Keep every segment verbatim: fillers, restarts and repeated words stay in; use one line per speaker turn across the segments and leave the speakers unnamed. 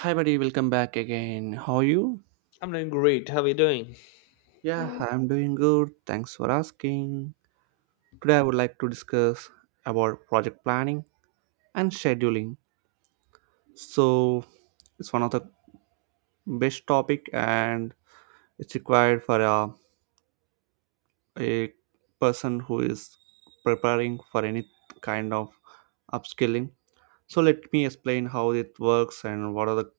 Hi, buddy. Welcome back again. How are you?
I'm doing great. How are you doing?
Yeah, I'm doing good. Thanks for asking. Today, I would like to discuss about project planning and scheduling. So, it's one of the best topic, and it's required for a, a person who is preparing for any kind of upskilling. So, let me explain how it works and what are the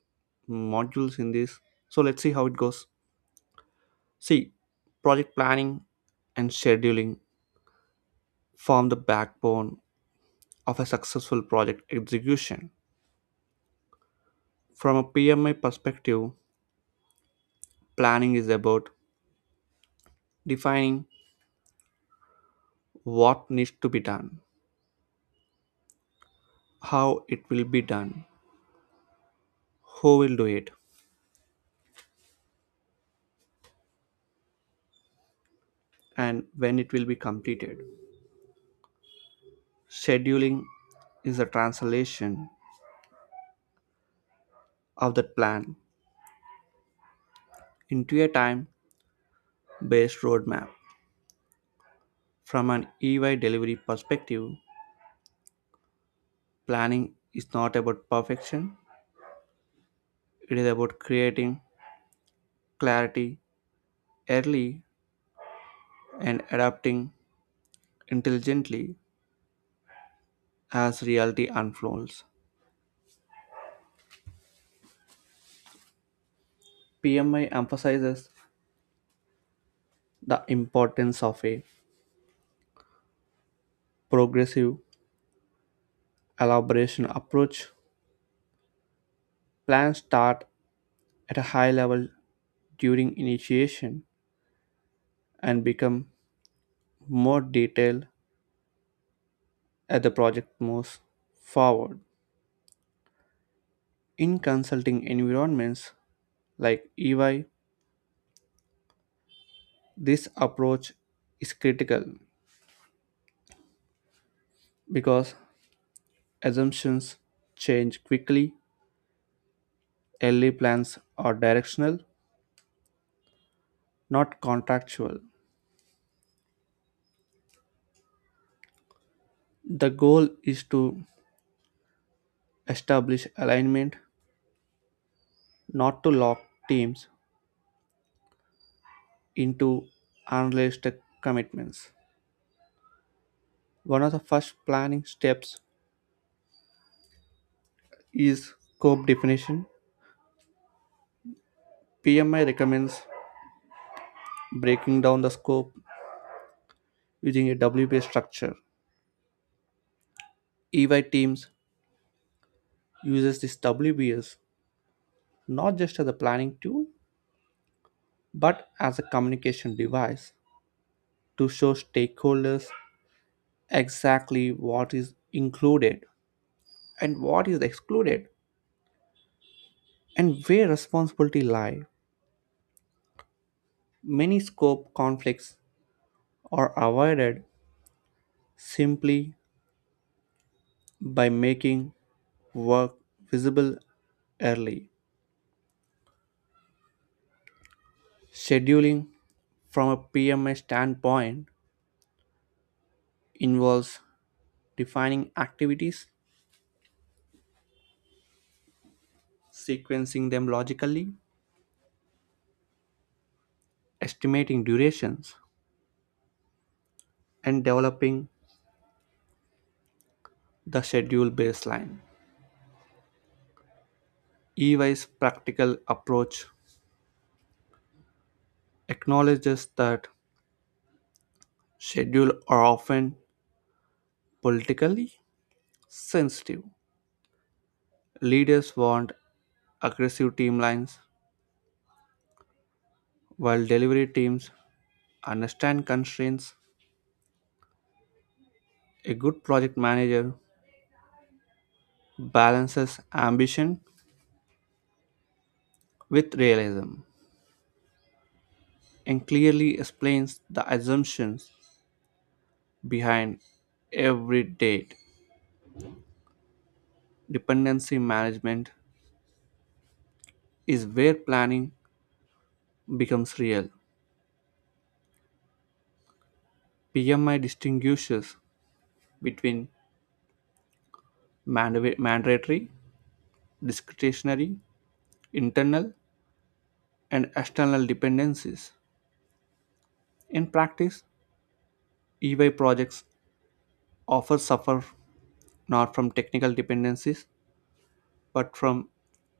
modules in this. So, let's see how it goes. See, project planning and scheduling form the backbone of a successful project execution. From a P M I perspective, planning is about defining what needs to be done, how it will be done, who will do it, and when it will be completed. Scheduling is the translation of that plan into a time based roadmap. From an E Y delivery perspective, planning is not about perfection, it is about creating clarity early and adapting intelligently as reality unfolds. P M I emphasizes the importance of a progressive elaboration approach. Plans start at a high level during initiation and become more detailed as the project moves forward. In consulting environments like E Y, this approach is critical because assumptions change quickly early plans are directional, not contractual. The goal is to establish alignment, not to lock teams into unrealistic commitments. One of the first planning steps is scope definition. P M I recommends breaking down the scope using a W B S structure. E Y teams uses this W B S not just as a planning tool but as a communication device to show stakeholders exactly what is included and what is excluded and where responsibility lie many scope conflicts are avoided simply by making work visible early scheduling from a pms standpoint involves defining activities sequencing them logically estimating durations and developing the schedule baseline ey's practical approach acknowledges that schedules are often politically sensitive. Leaders want aggressive timelines, while delivery teams understand constraints. A good project manager balances ambition with realism and clearly explains the assumptions behind every date. Dependency management is where planning becomes real. P M I distinguishes between manda- mandatory, discretionary, internal, and external dependencies. In practice, E Y projects often suffer not from technical dependencies but from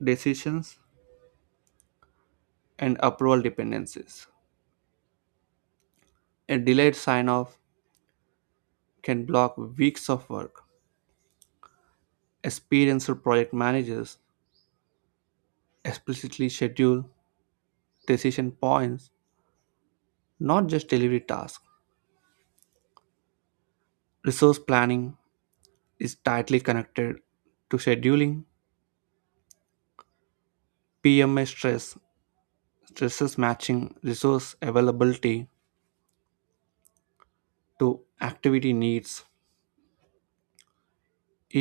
decisions and approval dependencies. A delayed sign off can block weeks of work. Experienced project managers explicitly schedule decision points, not just delivery tasks. Resource planning is tightly connected to scheduling P M I stress stress is matching resource availability to activity needs.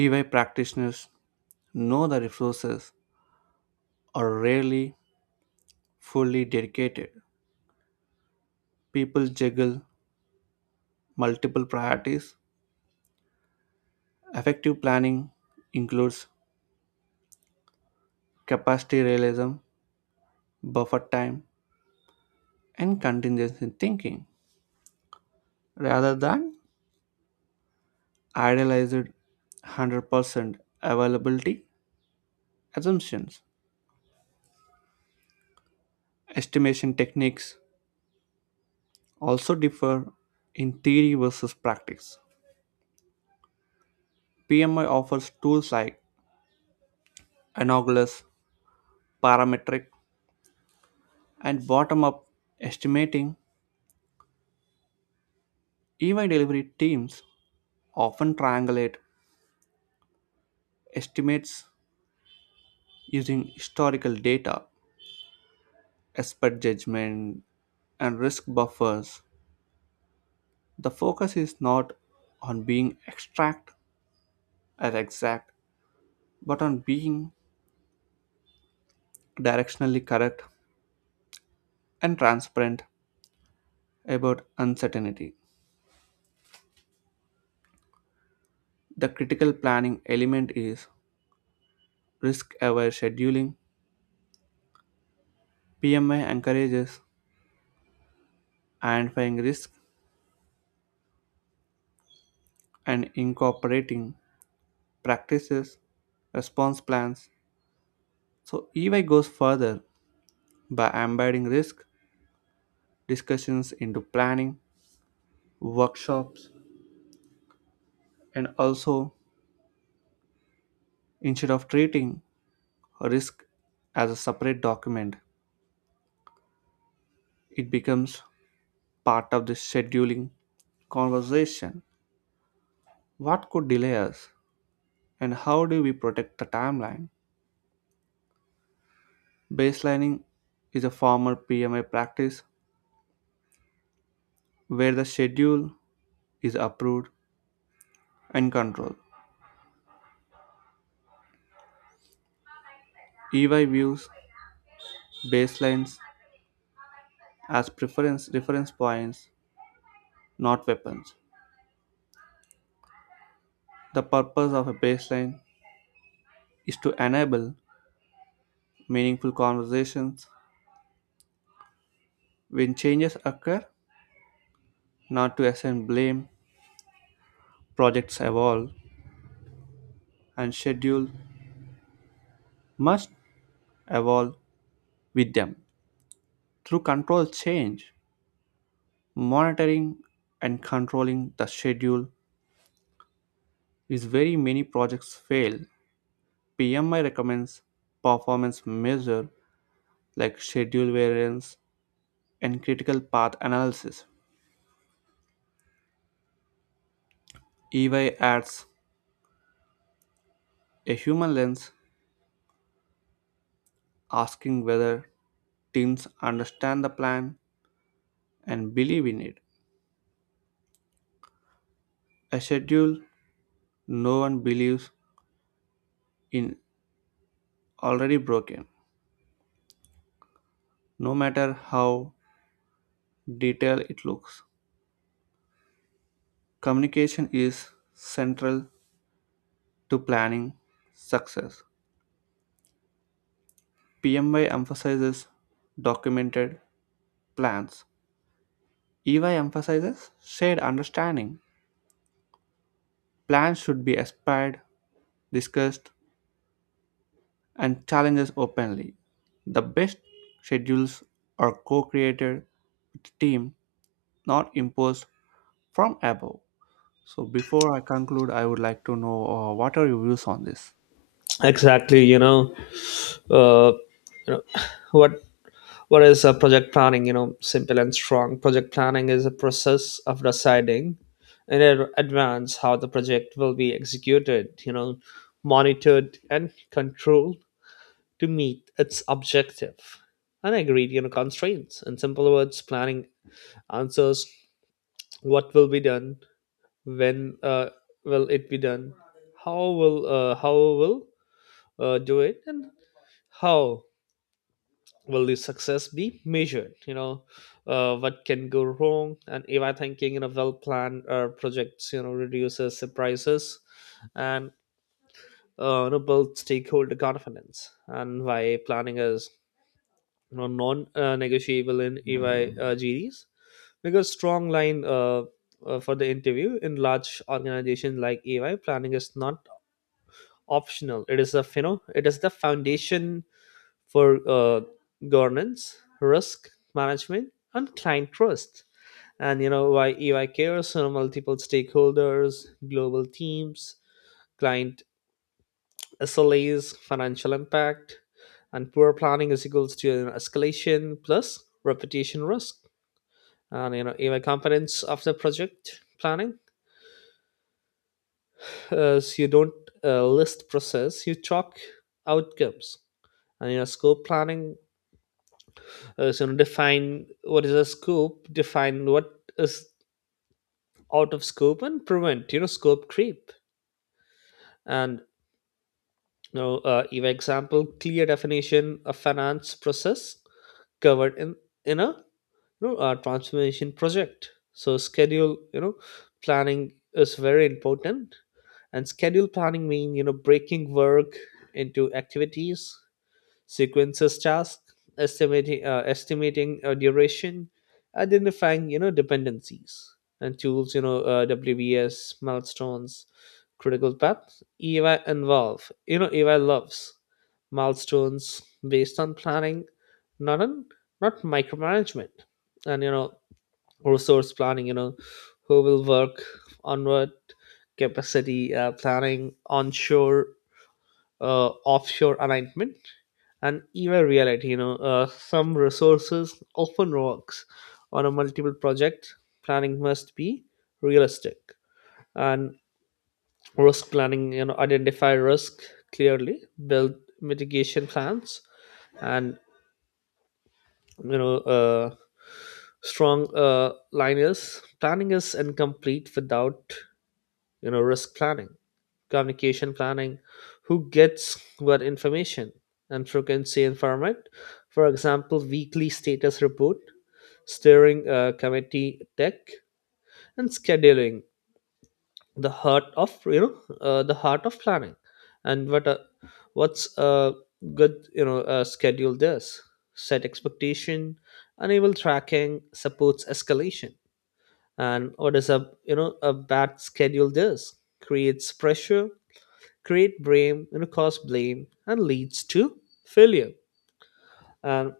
E Y practitioners know the resources are rarely fully dedicated. People juggle multiple priorities. Effective planning includes capacity realism, buffer time, and contingency thinking rather than idealized one hundred percent availability assumptions. Estimation techniques also differ in theory versus practice. P M I offers tools like anogalous, parametric, and bottom up estimating. E Y delivery teams often triangulate estimates using historical data, expert judgment, and risk buffers. The focus is not on being exact as exact, but on being directionally correct and transparent about uncertainty. The critical planning element is risk aware scheduling. P M I encourages identifying risk and incorporating practices, response plans. So, E Y goes further by embedding risk discussions into planning, workshops, and also instead of treating risk as a separate document, it becomes part of the scheduling conversation. What could delay us? And how do we protect the timeline? Baselining is a former P M A practice where the schedule is approved and controlled. E Y views baselines as preference reference points, not weapons. The purpose of a baseline is to enable meaningful conversations when changes occur, not to assign blame. Projects evolve and schedule must evolve with them. Through control change, monitoring and controlling the schedule is where many projects fail. P M I recommends performance measures like schedule variance and critical path analysis. E Y adds a human lens, asking whether teams understand the plan and believe in it. A schedule no one believes in already broken, no matter how detailed it looks. Communication is central to planning success. P M I emphasizes documented plans. E Y emphasizes shared understanding. Plans should be aspired, discussed, and challenges openly. The best schedules are co created with the team, not imposed from above. So, before I conclude, I would like to know uh, what are your views on this?
Exactly. You know, uh, you know what what is a project planning? You know, simple and strong. Project planning is a process of deciding in ad- advance how the project will be executed, You know, monitored and controlled to meet its objective and agreed you know constraints. In simple words, planning answers what will be done, when uh, will it be done, how will uh, how will uh, do it, and how will the success be measured? You know uh, what can go wrong, and if I thinking in a well planned uh, projects you know reduces surprises and uh, you know, builds stakeholder confidence. And why planning is you know, non-negotiable in E Y uh, G Ds? Because strong line uh, uh, for the interview. In large organizations like E Y, planning is not optional, it is a you know it is the foundation for uh, governance, risk management, and client trust. And you know why E Y cares on multiple stakeholders, global teams, client S L As, financial impact, and poor planning is equals to an escalation plus reputation risk. And you know E Y components of the project planning is you don't uh, list process, you chalk outcomes. And you know scope planning. Uh, so define what is a scope, define what is out of scope, and prevent you know scope creep. And you know uh, give example: clear definition of finance process covered in in a you know, uh, transformation project. So schedule you know planning is very important. And schedule planning mean you know breaking work into activities, sequences task, estimating uh, estimating uh, duration, identifying you know dependencies, and tools, you know uh, W B S, milestones, critical path. Ey involve you know ey loves milestones based on planning, not on not micromanagement. And you know resource planning: you know who will work on what capacity, uh, planning onshore, uh, offshore alignment. And even reality, you know uh, some resources often works on a multiple project. Planning must be realistic. And risk planning: you know identify risk clearly, build mitigation plans. And you know uh, strong uh, line is, planning is incomplete without you know risk planning. Communication planning: who gets what information and frequency environment. For example, weekly status report, steering uh, committee tech. And scheduling, the heart of you know uh, the heart of planning. And what uh, what's a good you know uh, schedule? This set expectation, enable tracking, supports escalation. And what is a you know a bad schedule? This creates pressure, create blame, you know, cause blame, and leads to failure. And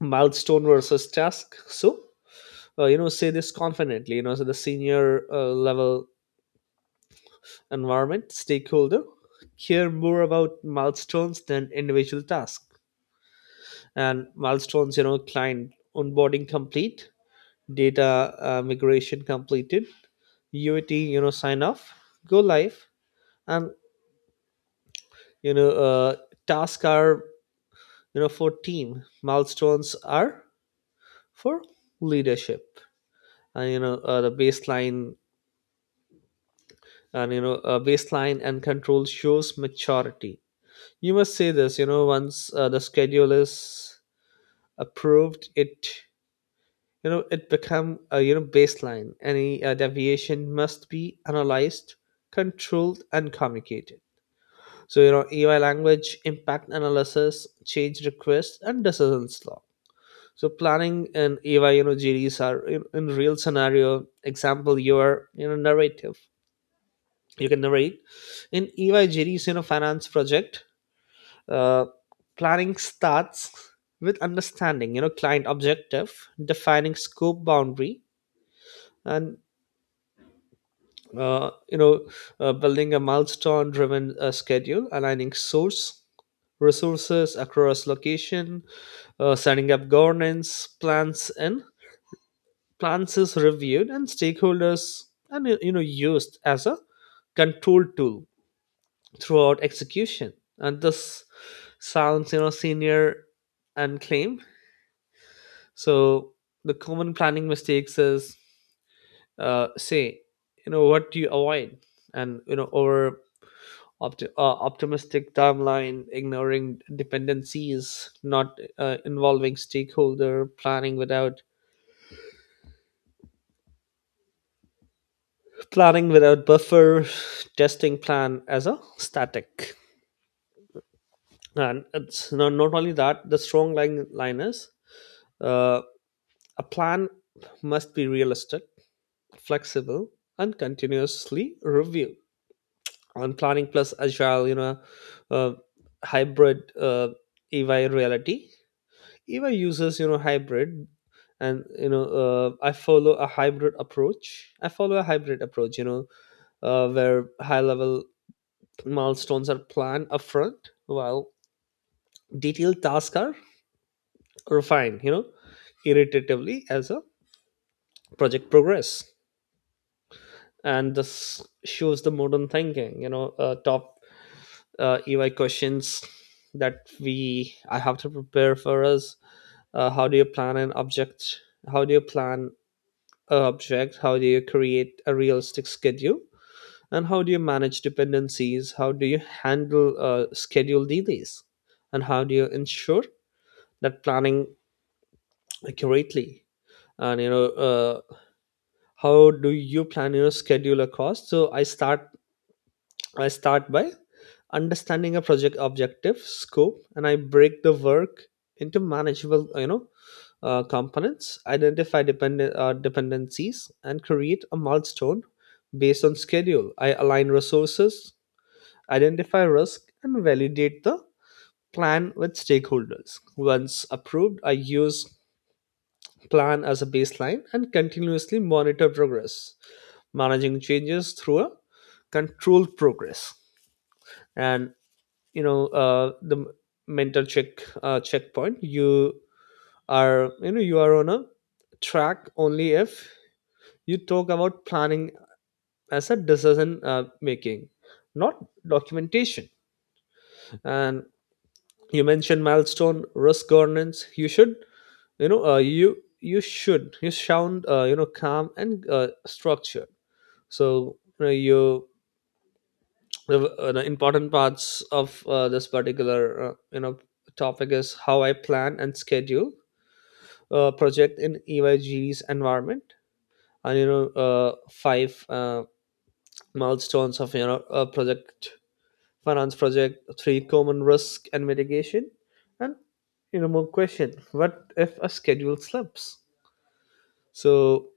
milestone versus task. So, uh, you know, say this confidently. You know, so the senior uh, level environment stakeholder care more about milestones than individual tasks. And milestones, you know, client onboarding complete, data uh, migration completed, U A T, you know, sign off, go live, and you know, uh, tasks are, you know for team, milestones are for leadership. And you know uh, the baseline and you know uh, baseline and control shows maturity. You must say this. You know once uh, the schedule is approved, it you know it become a you know baseline. Any uh, deviation must be analyzed, controlled, and communicated. So you know EY language: impact analysis, change requests, and decisions law. So planning and EVA, you know GDs are in, in real scenario example. You are, you know narrative, you can narrate in EVA GDs. You know finance project uh, planning starts with understanding you know client objective, defining scope boundary, and uh, you know uh, building a milestone driven uh, schedule, aligning source resources across location, uh, setting up governance plans, and plans is reviewed and stakeholders, and you know used as a control tool throughout execution. And this sounds you know senior and claim. So the common planning mistakes is, uh, say you know what do you avoid. And you know over opti- uh, optimistic timeline, ignoring dependencies, not uh, involving stakeholder, planning without planning without buffer, testing plan as a static. And it's not, not only that, the strong line, line is, uh, a plan must be realistic, flexible, and continuously reviewed. And planning plus agile, you know, uh, hybrid uh, E Y reality. E Y uses, you know, hybrid. And you know uh, i follow a hybrid approach I follow a hybrid approach, you know uh, where high level milestones are planned upfront, while detailed tasks are refine, you know, irritatively as a project progress. And this shows the modern thinking. You know, uh, top uh, E Y questions that we I have to prepare for us. Uh, how do you plan an object? How do you plan an object? How do you create a realistic schedule? And how do you manage dependencies? How do you handle uh, schedule delays? And how do you ensure that planning accurately? And you know, uh, how do you plan your schedule a cost? So i start i start by understanding a project objective scope, and I break the work into manageable you know uh, components, identify dependent uh, dependencies, and create a milestone based on schedule. I align resources, identify risk, and validate the plan with stakeholders. Once approved, I use plan as a baseline and continuously monitor progress, managing changes through a control progress. And you know uh, the m- mental check uh, checkpoint. You are you know you are on a track only if you talk about planning as a decision uh, making, not documentation. And you mentioned milestone, risk, governance. You should you know uh, you you should you sound uh, you know calm and uh, structured. So you know you the uh, the important parts of uh, this particular uh, you know topic is how I plan and schedule a project in E Y G's environment, and you know uh, five uh, milestones of you know a project finance project, three common risk and mitigation, and you know more question: what if a schedule slips? So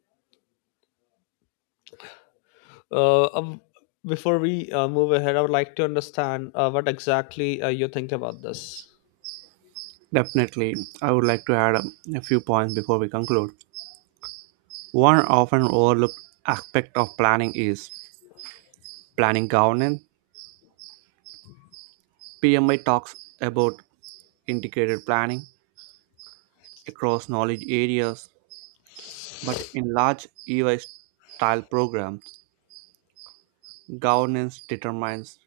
uh, um, before we uh, move ahead, I would like to understand uh, what exactly uh, you think about this.
Definitely, I would like to add um, a few points before we conclude. One often overlooked aspect of planning is planning governance. P M I talks about integrated planning across knowledge areas, but in large E Y style programs, governance determines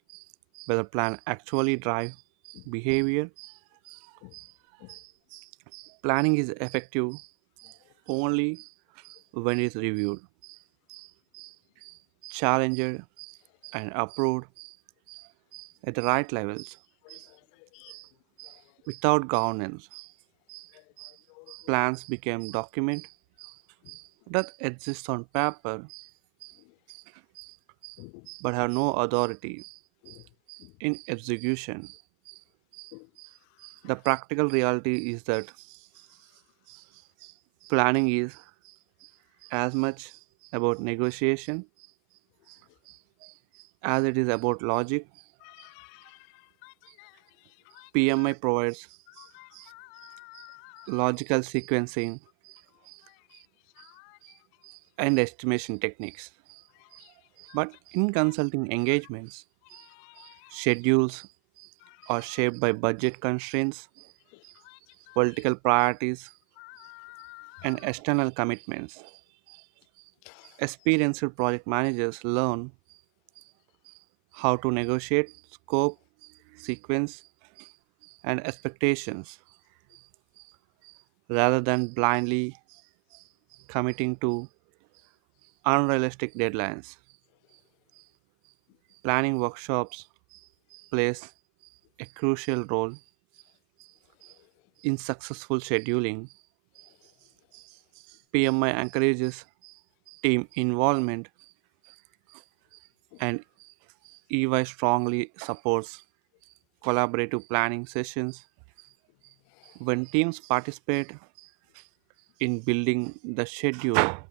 whether plan actually drive behavior. Planning is effective only when it is reviewed, challenged, and approved at the right levels. Without governance, plans become documents that exist on paper but have no authority in execution. The practical reality is that planning is as much about negotiation as it is about logic. P M I provides logical sequencing and estimation techniques. But in consulting engagements, schedules are shaped by budget constraints, political priorities, and external commitments. Experienced project managers learn how to negotiate scope, sequence, and expectations rather than blindly committing to unrealistic deadlines. Planning workshops plays a crucial role in successful scheduling. P M I encourages team involvement and E Y strongly supports collaborative planning sessions. When teams participate in building the schedule,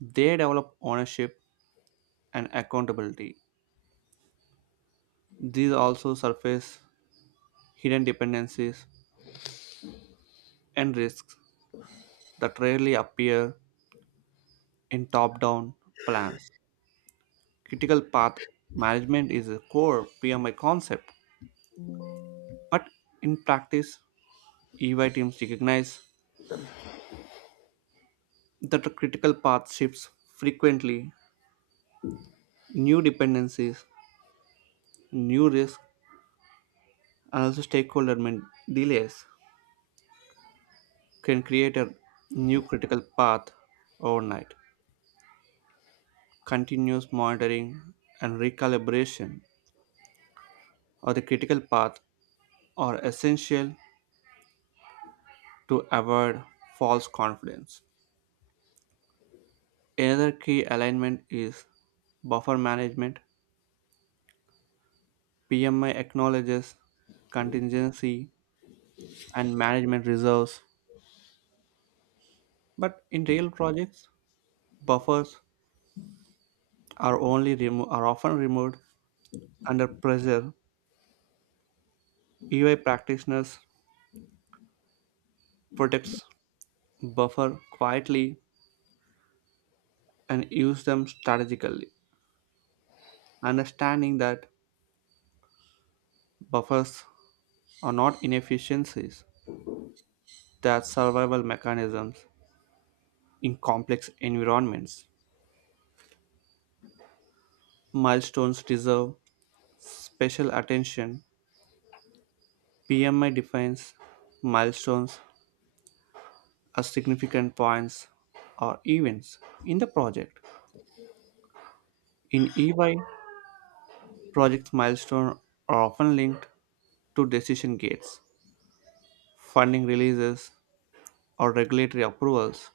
they develop ownership and accountability. These also surface hidden dependencies and risks that rarely appear in top down plans. Critical path management is a core P M I concept, but in practice, E Y teams recognize that the critical path shifts frequently, new dependencies, new risks, and also stakeholder man- delays can create a new critical path overnight. Continuous monitoring and recalibration of the critical path are essential to avoid false confidence. Another key alignment is buffer management. P M I acknowledges contingency and management reserves, but in real projects, buffers are only remo- are often removed under pressure. E Y practitioners protects buffer quietly and use them strategically, understanding that buffers are not inefficiencies, they are survival mechanisms in complex environments. Milestones deserve special attention, P M I defines milestones as significant points or events in the project. In E Y, project milestones are often linked to decision gates, funding releases, or regulatory approvals.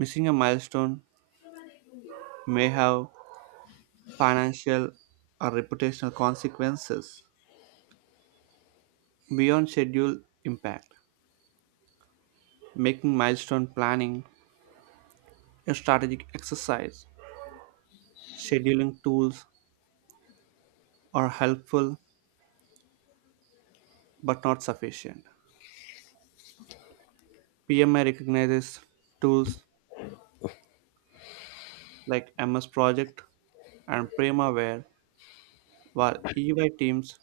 Missing a milestone may have financial or reputational consequences beyond schedule impact. Making milestone planning a strategic exercise, scheduling tools are helpful but not sufficient. P M I recognizes tools like M S Project and Primavera, while E Y teams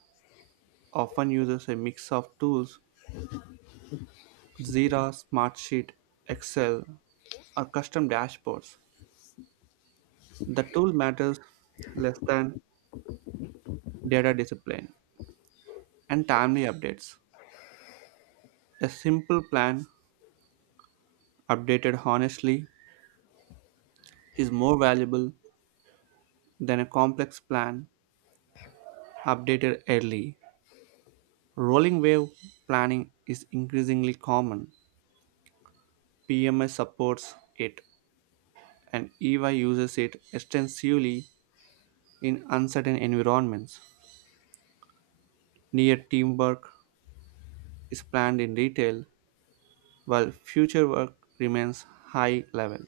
often uses a mix of tools, Jira, Smartsheet, Excel, or custom dashboards. The tool matters less than data discipline and timely updates. A simple plan updated honestly is more valuable than a complex plan updated early. Rolling wave planning is increasingly common. P M S supports it, and E Y uses it extensively in uncertain environments. Near team work is planned in detail, while future work remains high level.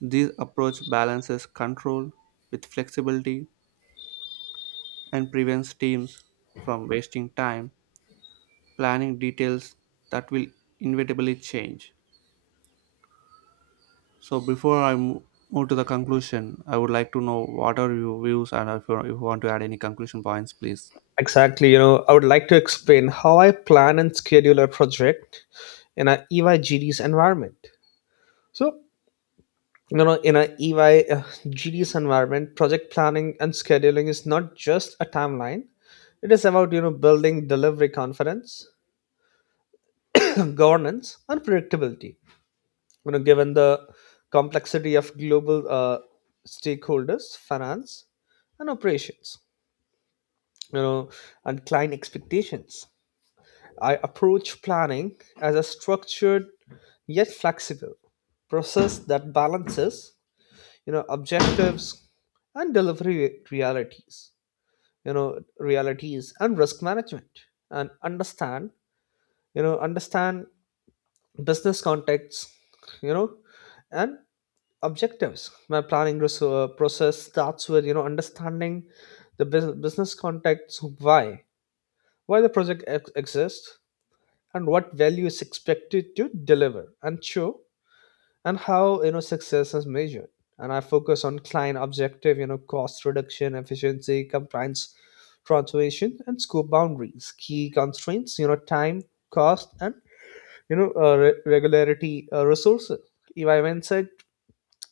This approach balances control with flexibility and prevents teams from wasting time planning details that will inevitably change. So before I mo- move to the conclusion, I would like to know what are your views and if you, if you want to add any conclusion points, please.
Exactly. You know, I would like to explain how I plan and schedule a project in a E Y G D's environment. So, you know, in a E Y G D's environment, project planning and scheduling is not just a timeline. It is about, you know, building delivery confidence, governance, and predictability. You know, given the complexity of global uh, stakeholders, finance, and operations, you know, and client expectations. I approach planning as a structured yet flexible process that balances, you know, objectives and delivery realities, you know, realities and risk management, and understand, you know, understand business contexts, you know, and objectives. My planning res- uh, process starts with, you know, understanding the bus- business context, why, why the project ex- exists, and what value is expected to deliver and show, and how you know success is measured, and I focus on client objective, you know cost reduction, efficiency, compliance, transformation, and scope boundaries, key constraints, you know time, cost, and you know uh, re- regularity uh, resources. If I went,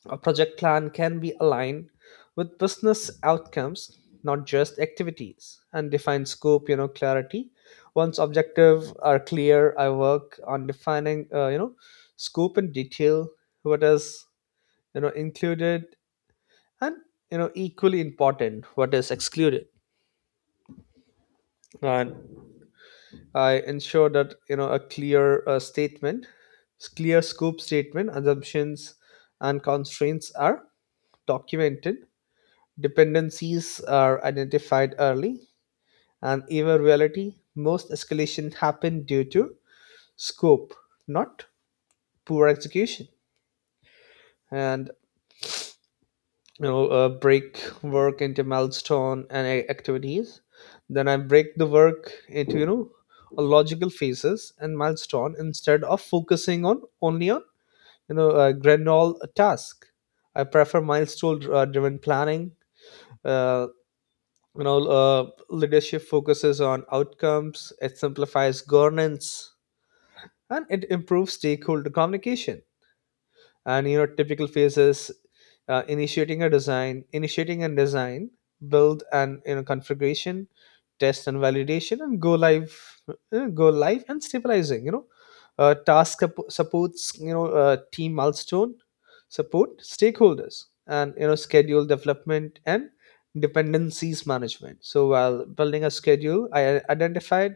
a project plan can be aligned with business outcomes, not just activities, and define scope, you know, clarity. Once objective are clear, I work on defining, uh, you know, scope in detail, what is, you know, included, and, you know, equally important, what is excluded. And I ensure that, you know, a clear uh, statement, clear scope statement, assumptions, and constraints are documented. Dependencies are identified early, and in reality, most escalation happen due to scope, not poor execution. And you know, uh, break work into milestone and a- activities. Then I break the work into, you know a logical phases and milestone, instead of focusing on only on you know a granule task. I prefer milestone uh, driven planning. uh, you know uh, Leadership focuses on outcomes, it simplifies governance, and it improves stakeholder communication. And you know typical phases: uh, initiating a design initiating a design, build and you know configuration, test and validation, and go live uh, go live and stabilizing. You know uh, task sup- supports, you know uh, team milestone, support stakeholders, and you know schedule development and dependencies management. So while building a schedule I identified,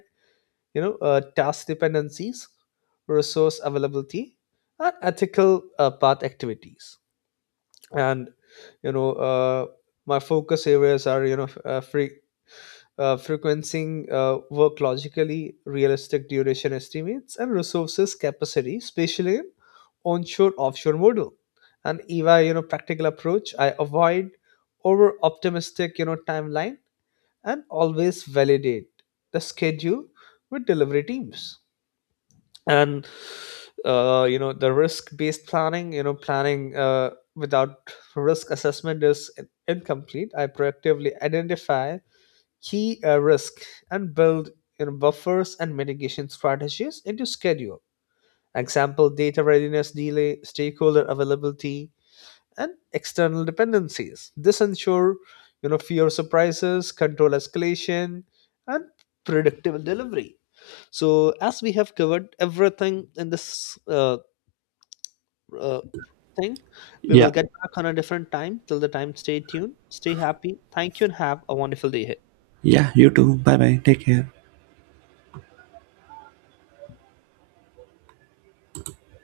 you know uh, task dependencies, resource availability, and ethical uh, path activities. And you know uh, my focus areas are, you know f- uh, free uh, frequencing uh, work logically, realistic duration estimates, and resources capacity especially in onshore offshore model. And EVA, you know practical approach, I avoid over optimistic you know timeline and always validate the schedule with delivery teams. And uh, you know the risk based planning. You know planning uh, without risk assessment is in- incomplete. I proactively identify key uh, risk and build you know buffers and mitigation strategies into schedule. Example: data readiness delay, stakeholder availability, and external dependencies. This ensure you know fewer surprises, control escalation, and predictable delivery. So, as we have covered everything in this uh, uh, thing, we will
Yeah.
get back on a different time. Till the time, stay tuned, stay happy. Thank you, and have a wonderful day ahead.
Yeah, you too. Bye bye. Take care.